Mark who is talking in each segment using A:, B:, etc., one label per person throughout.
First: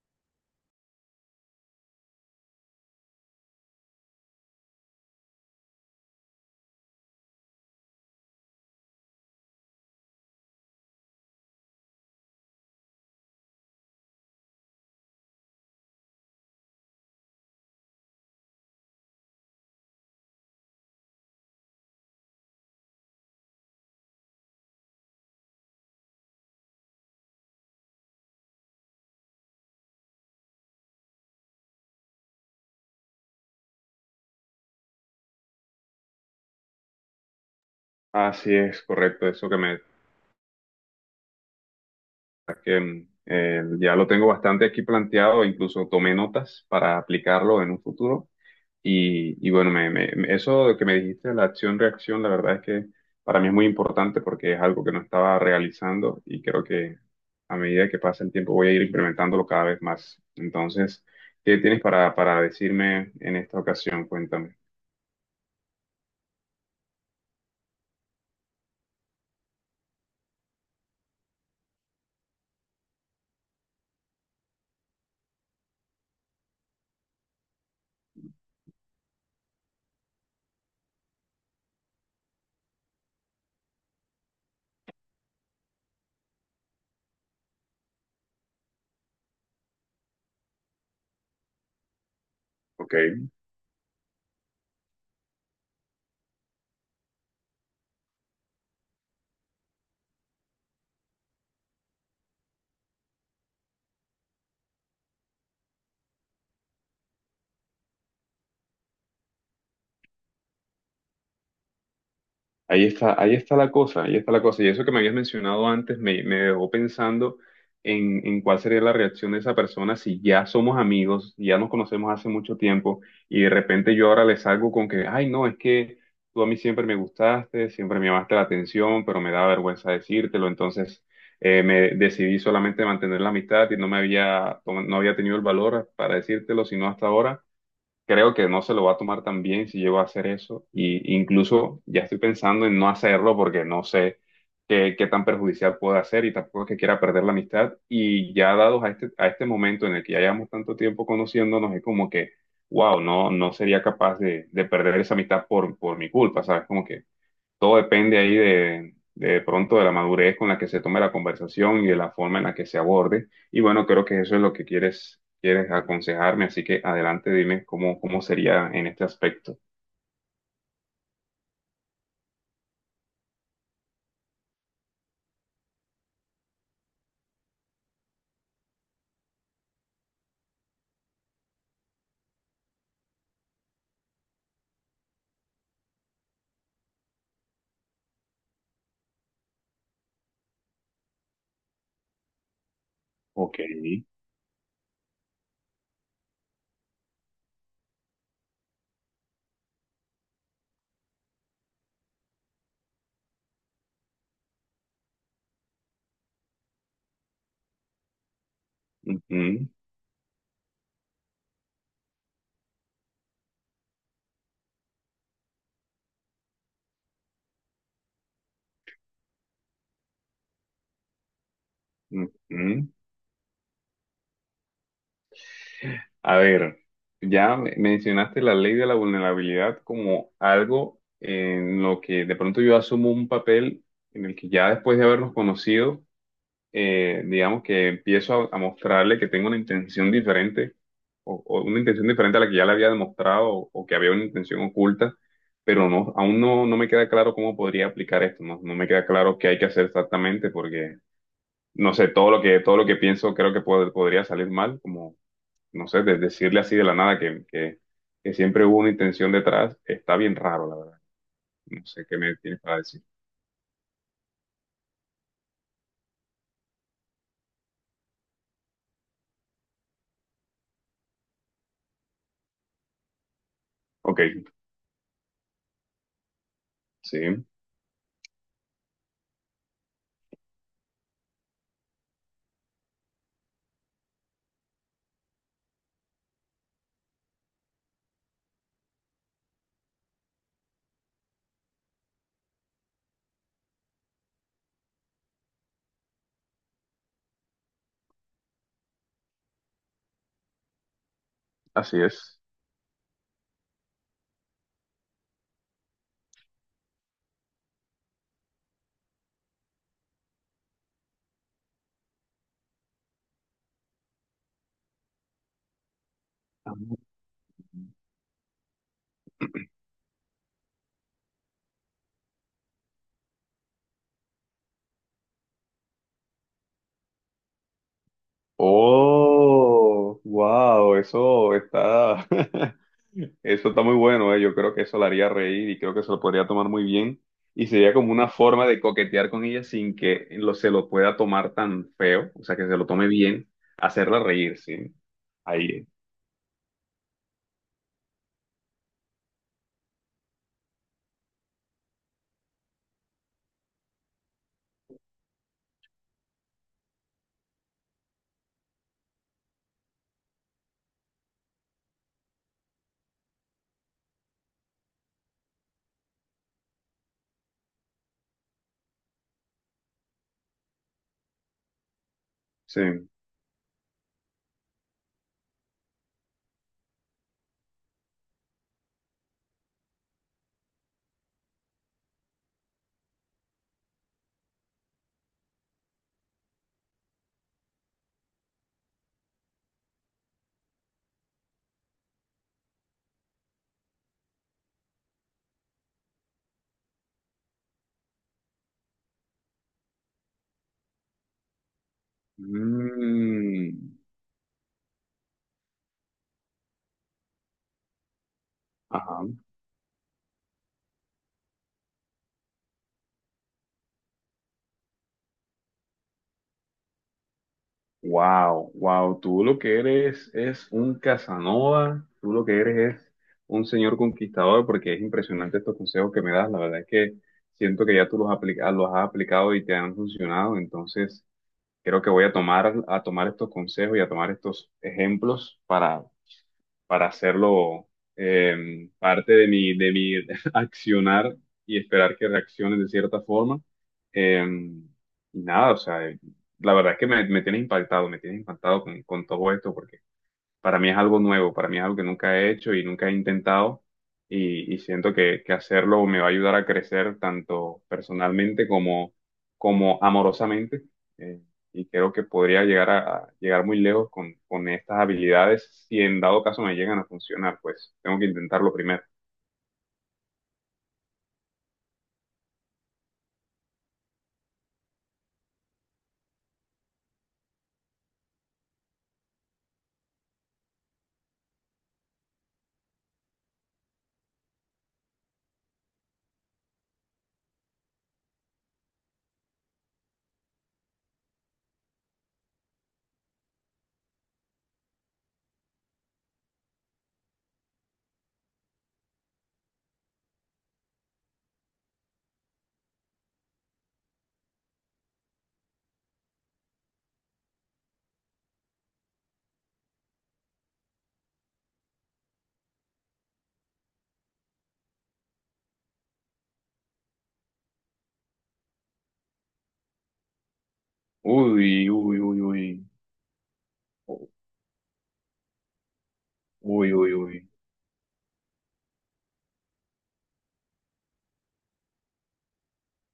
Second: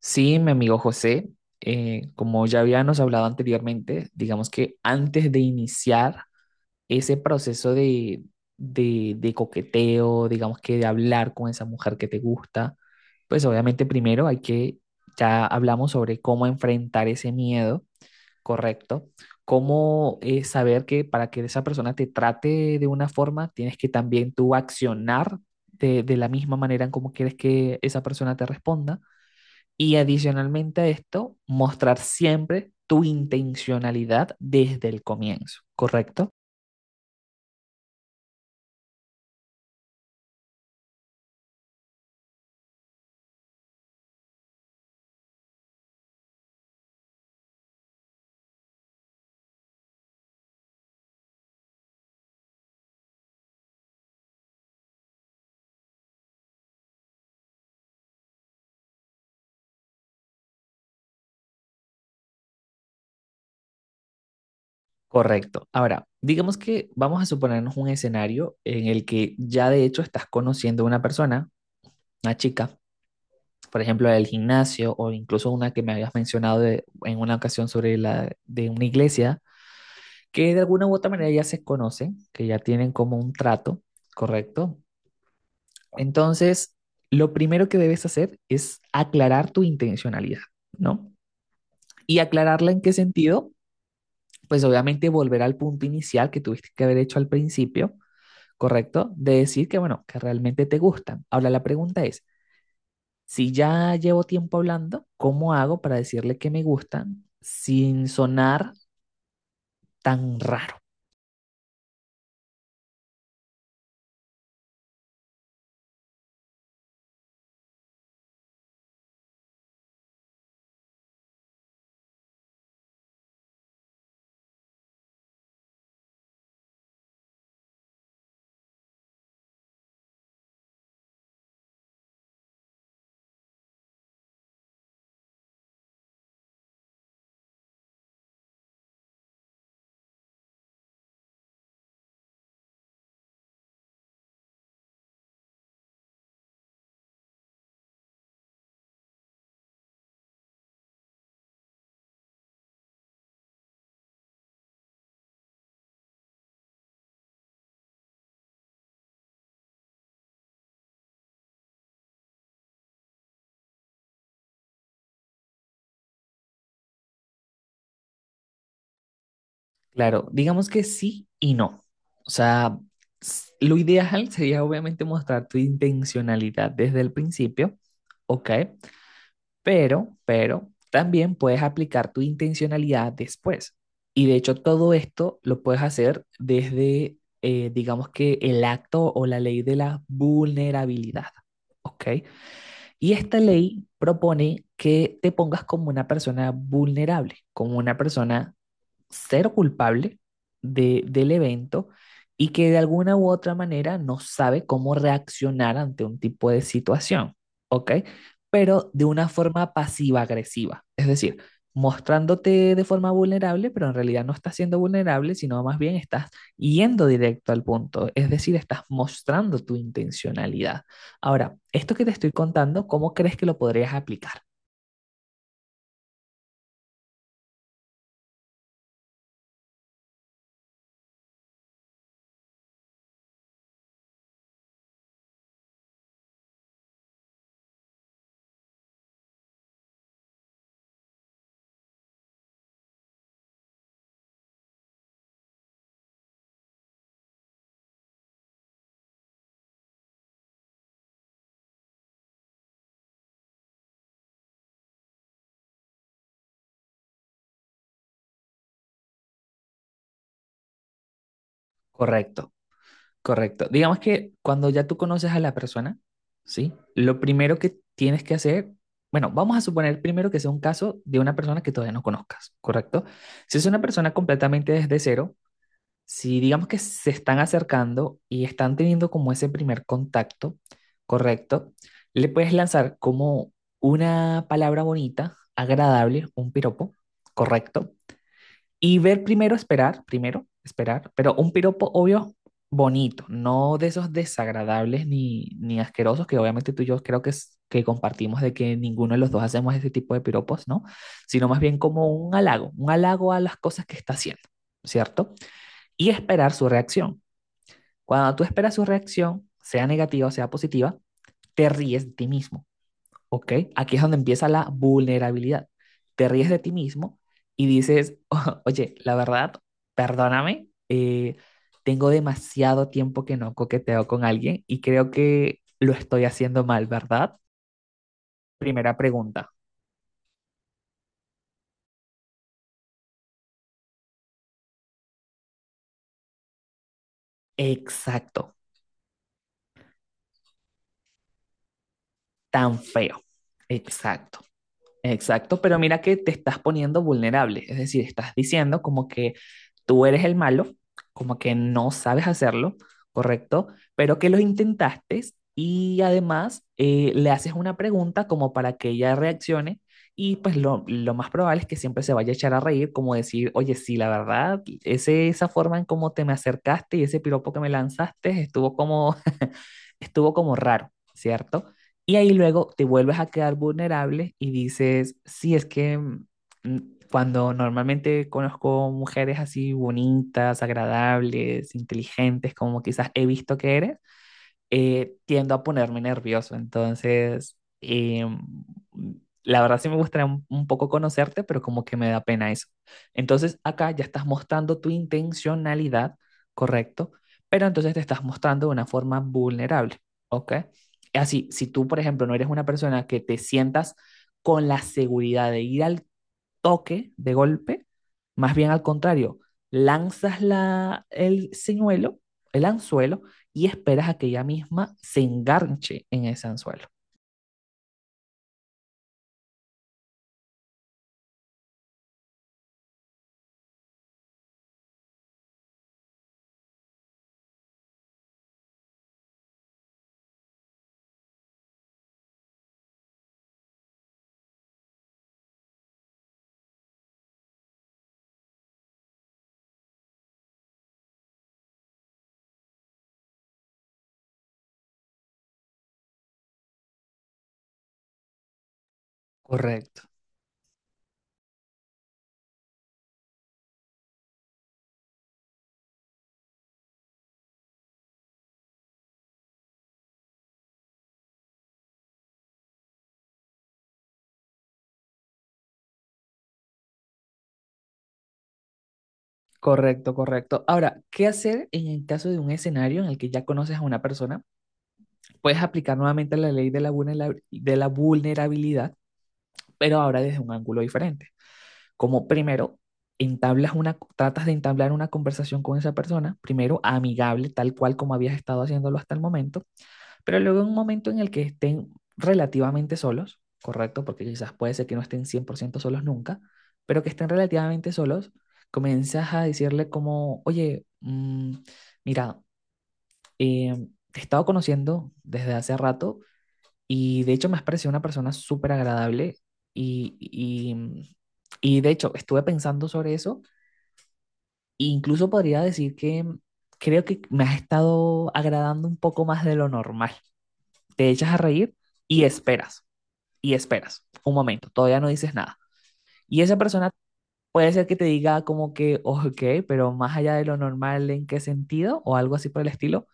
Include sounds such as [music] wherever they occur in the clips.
A: Sí, mi amigo José, como ya habíamos hablado anteriormente, digamos que antes de iniciar ese proceso de coqueteo, digamos que de hablar con esa mujer que te gusta, pues obviamente primero hay que, ya hablamos sobre cómo enfrentar ese miedo, correcto, cómo saber que para que esa persona te trate de una forma, tienes que también tú accionar de la misma manera en cómo quieres que esa persona te responda. Y adicionalmente a esto, mostrar siempre tu intencionalidad desde el comienzo, ¿correcto?
B: Así es, correcto, eso que ya lo tengo bastante aquí planteado, incluso tomé notas para aplicarlo en un futuro. Y bueno, eso que me dijiste, la acción-reacción, la verdad es que para mí es muy importante porque es algo que no estaba realizando y creo que a medida que pasa el tiempo voy a ir implementándolo cada vez más. Entonces, ¿qué tienes para decirme en esta ocasión? Cuéntame.
A: Correcto. Ahora, digamos que vamos a suponernos un escenario en el que ya de hecho estás conociendo a una persona, una chica, por ejemplo, del gimnasio o incluso una que me habías mencionado en una ocasión sobre la de una iglesia, que de alguna u otra manera ya se conocen, que ya tienen como un trato, ¿correcto? Entonces, lo primero que debes hacer es aclarar tu intencionalidad, ¿no? Y aclararla en qué
B: Ok.
A: sentido, pues obviamente volver al punto inicial que tuviste que haber hecho al principio, ¿correcto? De decir que, bueno, que realmente te gustan. Ahora la pregunta es, si ya llevo tiempo hablando, ¿cómo hago para decirle que me gustan sin sonar tan raro?
B: Ahí está la cosa, ahí está la cosa. Y eso que me habías mencionado antes me dejó pensando en cuál sería la reacción de esa persona si ya somos amigos, si ya nos conocemos hace mucho tiempo y de repente yo ahora le salgo con que, ay, no, es que tú a mí siempre me gustaste, siempre me llamaste la atención, pero me da vergüenza decírtelo. Entonces me decidí solamente mantener la amistad y no había tenido el valor para decírtelo, sino hasta ahora. Creo que no se lo va a tomar tan bien si llego a hacer eso. Y incluso ya estoy pensando en no hacerlo porque no sé qué tan perjudicial puede ser, y tampoco es que quiera perder la amistad. Y ya dados a este momento en el que ya llevamos tanto tiempo conociéndonos, es como que, wow, no, no sería capaz de perder esa amistad por mi culpa, ¿sabes? Como que todo depende ahí de pronto de la madurez con la que se tome la conversación y de la forma en la que se aborde. Y bueno, creo que eso es lo que quieres, quieres aconsejarme, así que adelante, dime cómo sería en este aspecto.
A: Claro, digamos que sí y no. O sea, lo ideal sería obviamente mostrar tu intencionalidad desde el principio, ¿ok? Pero también puedes aplicar tu intencionalidad después. Y de hecho todo esto lo puedes hacer desde, digamos que el acto o la ley de la vulnerabilidad, ¿ok? Y esta
B: Ok.
A: ley propone que te pongas como una persona vulnerable, como una persona ser culpable del evento y que de alguna u otra manera no sabe cómo reaccionar ante un tipo de situación, ¿ok? Pero de una
B: Ujú,
A: forma pasiva-agresiva, es decir, mostrándote de forma vulnerable, pero en realidad no estás siendo vulnerable, sino más bien estás yendo directo al punto, es decir, estás mostrando tu intencionalidad. Ahora, esto que te estoy contando,
B: ujú.
A: ¿cómo crees que lo podrías aplicar?
B: A ver, mencionaste la ley de la vulnerabilidad como algo en lo que de pronto yo asumo un papel en el que ya después de habernos conocido, digamos que empiezo a mostrarle que tengo una intención diferente o una intención diferente a la que ya le había demostrado o que había una intención oculta, pero no, aún no, no me queda claro cómo podría aplicar esto, no, no me queda claro qué hay que hacer exactamente porque, no sé, todo lo que pienso creo que podría salir mal, como, no sé, de decirle así de la nada que que siempre hubo una intención detrás, está bien raro, la verdad. No sé qué me
A: Correcto.
B: tienes para decir.
A: Correcto. Digamos que cuando ya tú conoces a la persona, ¿sí? Lo primero que tienes que hacer, bueno, vamos a suponer primero que sea un caso de una persona que todavía no conozcas, ¿correcto? Si es una persona
B: Ok,
A: completamente desde cero, si digamos que se están
B: sí,
A: acercando y están teniendo como ese primer contacto, ¿correcto? Le puedes lanzar como una palabra bonita, agradable, un piropo, ¿correcto? Y ver primero, esperar, pero un piropo obvio bonito, no de esos desagradables ni asquerosos que obviamente tú y yo creo que, que compartimos de que ninguno de los dos hacemos ese tipo de piropos, ¿no? Sino más bien
B: así
A: como
B: es.
A: un halago a las cosas que está haciendo, ¿cierto? Y esperar su reacción. Cuando tú esperas su reacción, sea negativa o sea positiva, te ríes de ti mismo. Ok, aquí es donde empieza la vulnerabilidad. Te ríes de ti mismo y dices, [laughs] Oye, la verdad, perdóname, tengo demasiado tiempo que no coqueteo con alguien y creo que lo estoy haciendo mal, ¿verdad? Primera pregunta.
B: Oh, wow, eso está, [laughs] eso está muy bueno, eh. Yo creo que eso la haría reír y creo que se lo podría tomar muy bien. Y sería como una
A: Exacto,
B: forma de coquetear con ella sin que se lo pueda tomar tan feo, o sea, que se
A: tan
B: lo tome
A: feo.
B: bien, hacerla
A: Exacto.
B: reír, sí.
A: Exacto, pero
B: Ahí,
A: mira que te estás poniendo vulnerable, es decir, estás diciendo como que tú eres el malo, como que no sabes hacerlo, ¿correcto? Pero que lo intentaste y además le haces una pregunta como para que ella reaccione y pues lo más probable es que siempre se vaya a echar a reír, como decir, oye, sí, la verdad, esa forma en cómo te me acercaste y ese piropo que me lanzaste estuvo como, [laughs] estuvo como raro, ¿cierto? Y ahí luego
B: sí.
A: te vuelves a quedar vulnerable y dices, sí, es que cuando normalmente conozco mujeres así bonitas, agradables, inteligentes, como quizás he visto que eres, tiendo a ponerme nervioso. Entonces, la verdad sí me gustaría un poco conocerte, pero como que me da pena eso. Entonces, acá ya estás mostrando tu intencionalidad, ¿correcto? Pero entonces te estás mostrando de una forma vulnerable, ¿ok? Así, si tú, por ejemplo, no eres una persona que te
B: Mm,
A: sientas con la seguridad de ir al toque de golpe, más bien al
B: ajá.
A: contrario, lanzas el señuelo, el anzuelo, y esperas a que ella misma se enganche en ese anzuelo.
B: Wow, wow, tú lo que eres es un Casanova, tú lo que eres es un señor conquistador, porque es impresionante estos consejos que me das. La verdad es que siento que ya tú los has aplicado y te han funcionado. Entonces, creo que voy a tomar estos consejos y a tomar estos ejemplos para hacerlo parte de mi [laughs] accionar y esperar que reaccionen de cierta forma. Eh, y nada, o sea, la verdad es que me tienes impactado con todo esto, porque
A: Correcto.
B: para mí es algo nuevo, para mí es algo que nunca he hecho y nunca he intentado y siento que hacerlo me va a ayudar a crecer tanto personalmente como, como amorosamente. Eh, y creo que podría llegar a llegar muy lejos con estas habilidades si en dado caso me llegan a funcionar, pues tengo que intentarlo primero.
A: Correcto, correcto. Ahora, ¿qué hacer en el caso de un escenario en el que ya conoces a una persona? Puedes aplicar nuevamente la ley de de la vulnerabilidad, pero ahora desde un ángulo diferente. Como primero, entablas una, tratas de entablar una conversación con esa persona, primero amigable, tal cual como habías estado haciéndolo hasta el momento. Pero luego en un momento en el que estén relativamente solos, ¿correcto? Porque quizás puede ser que no estén 100% solos nunca, pero que estén relativamente solos, comienzas a decirle como, oye, mira, eh, te he estado conociendo desde hace rato y de hecho me has parecido una persona súper agradable y y de hecho estuve pensando sobre eso e incluso podría decir que creo que me has estado agradando un poco más de lo normal, te echas a reír
B: Uy, uy,
A: y
B: uy, uy,
A: esperas, y esperas un momento, todavía no dices nada. Y esa persona
B: uy, uy, uy,
A: puede ser que te diga como que, ok, pero más allá de lo normal, ¿en qué sentido? O algo así por el estilo.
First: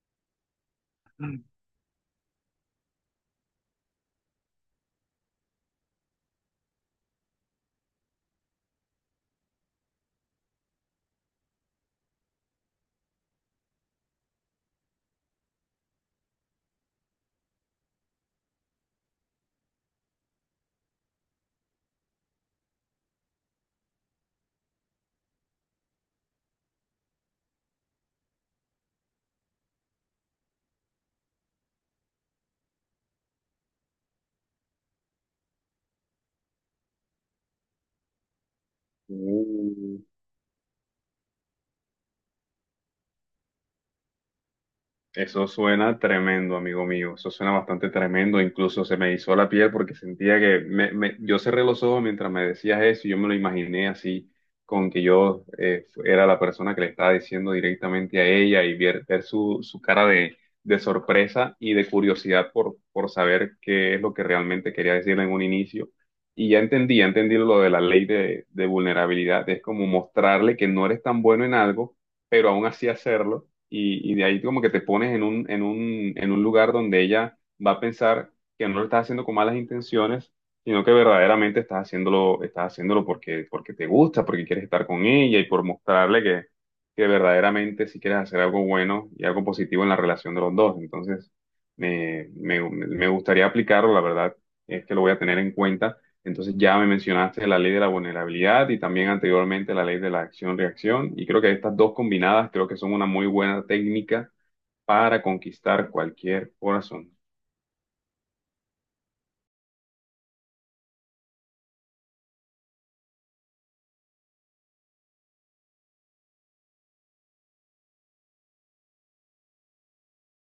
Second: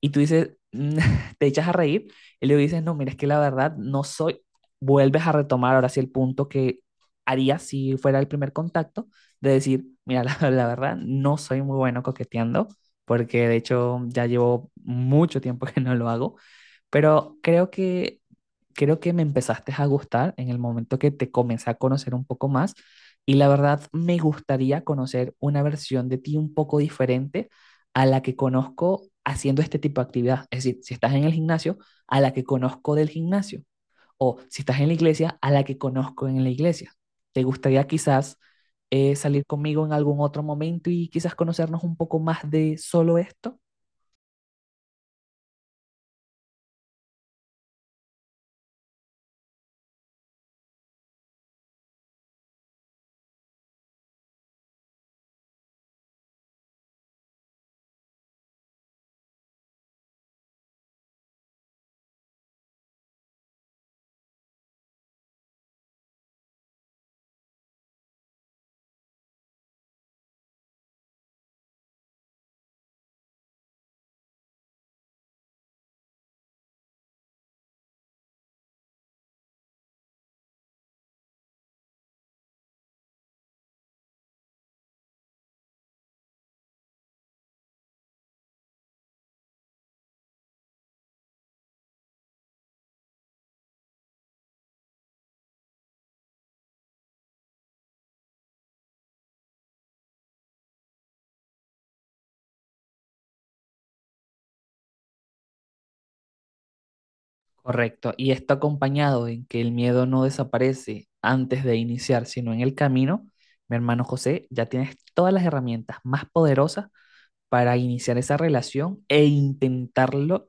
A: Y tú dices, [laughs] te echas a reír y le dices, no, mira, es que la verdad no soy, vuelves a retomar ahora sí el punto que haría si fuera el primer contacto, de decir, mira, [laughs] la verdad no soy muy bueno coqueteando, porque de hecho ya llevo mucho tiempo que no lo hago, pero creo que me empezaste a gustar en el momento que te comencé a conocer un poco más y la verdad me gustaría conocer una versión de ti un poco diferente a la que conozco haciendo este tipo de actividad. Es decir, si estás en el gimnasio, a la que conozco del gimnasio o si estás en la iglesia, a la que conozco en la iglesia. ¿Te gustaría quizás salir conmigo en
B: uy.
A: algún otro momento y quizás conocernos un poco más de solo esto?
B: Eso suena tremendo, amigo mío. Eso suena bastante tremendo. Incluso se me hizo la piel porque sentía que yo cerré los ojos mientras me decías eso y yo me lo imaginé así, con que yo era la persona que le estaba diciendo directamente a ella y ver, ver su cara de sorpresa y de curiosidad por saber qué es lo que realmente quería decirle en un inicio. Y ya entendí lo de la ley de vulnerabilidad. Es como mostrarle que no eres tan bueno en algo, pero aún así hacerlo y de ahí como que te pones en un, en un lugar donde ella va a pensar que no lo estás haciendo con malas intenciones, sino que verdaderamente estás haciéndolo porque, porque te gusta, porque quieres estar con ella y por mostrarle que verdaderamente si quieres hacer algo bueno y algo positivo en la relación de los dos. Entonces, me gustaría aplicarlo, la verdad, es que lo voy a tener en cuenta. Entonces ya me mencionaste la ley de la vulnerabilidad y también anteriormente la ley de la acción-reacción, y creo que estas dos combinadas creo que son una muy buena técnica para conquistar cualquier corazón.
A: Correcto. Y está acompañado en que el miedo no desaparece antes de iniciar, sino en el camino. Mi hermano José, ya tienes todas las herramientas más poderosas para iniciar esa relación e intentarlo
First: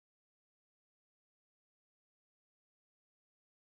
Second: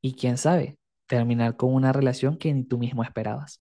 A: y quién sabe, terminar con una relación que ni tú mismo esperabas.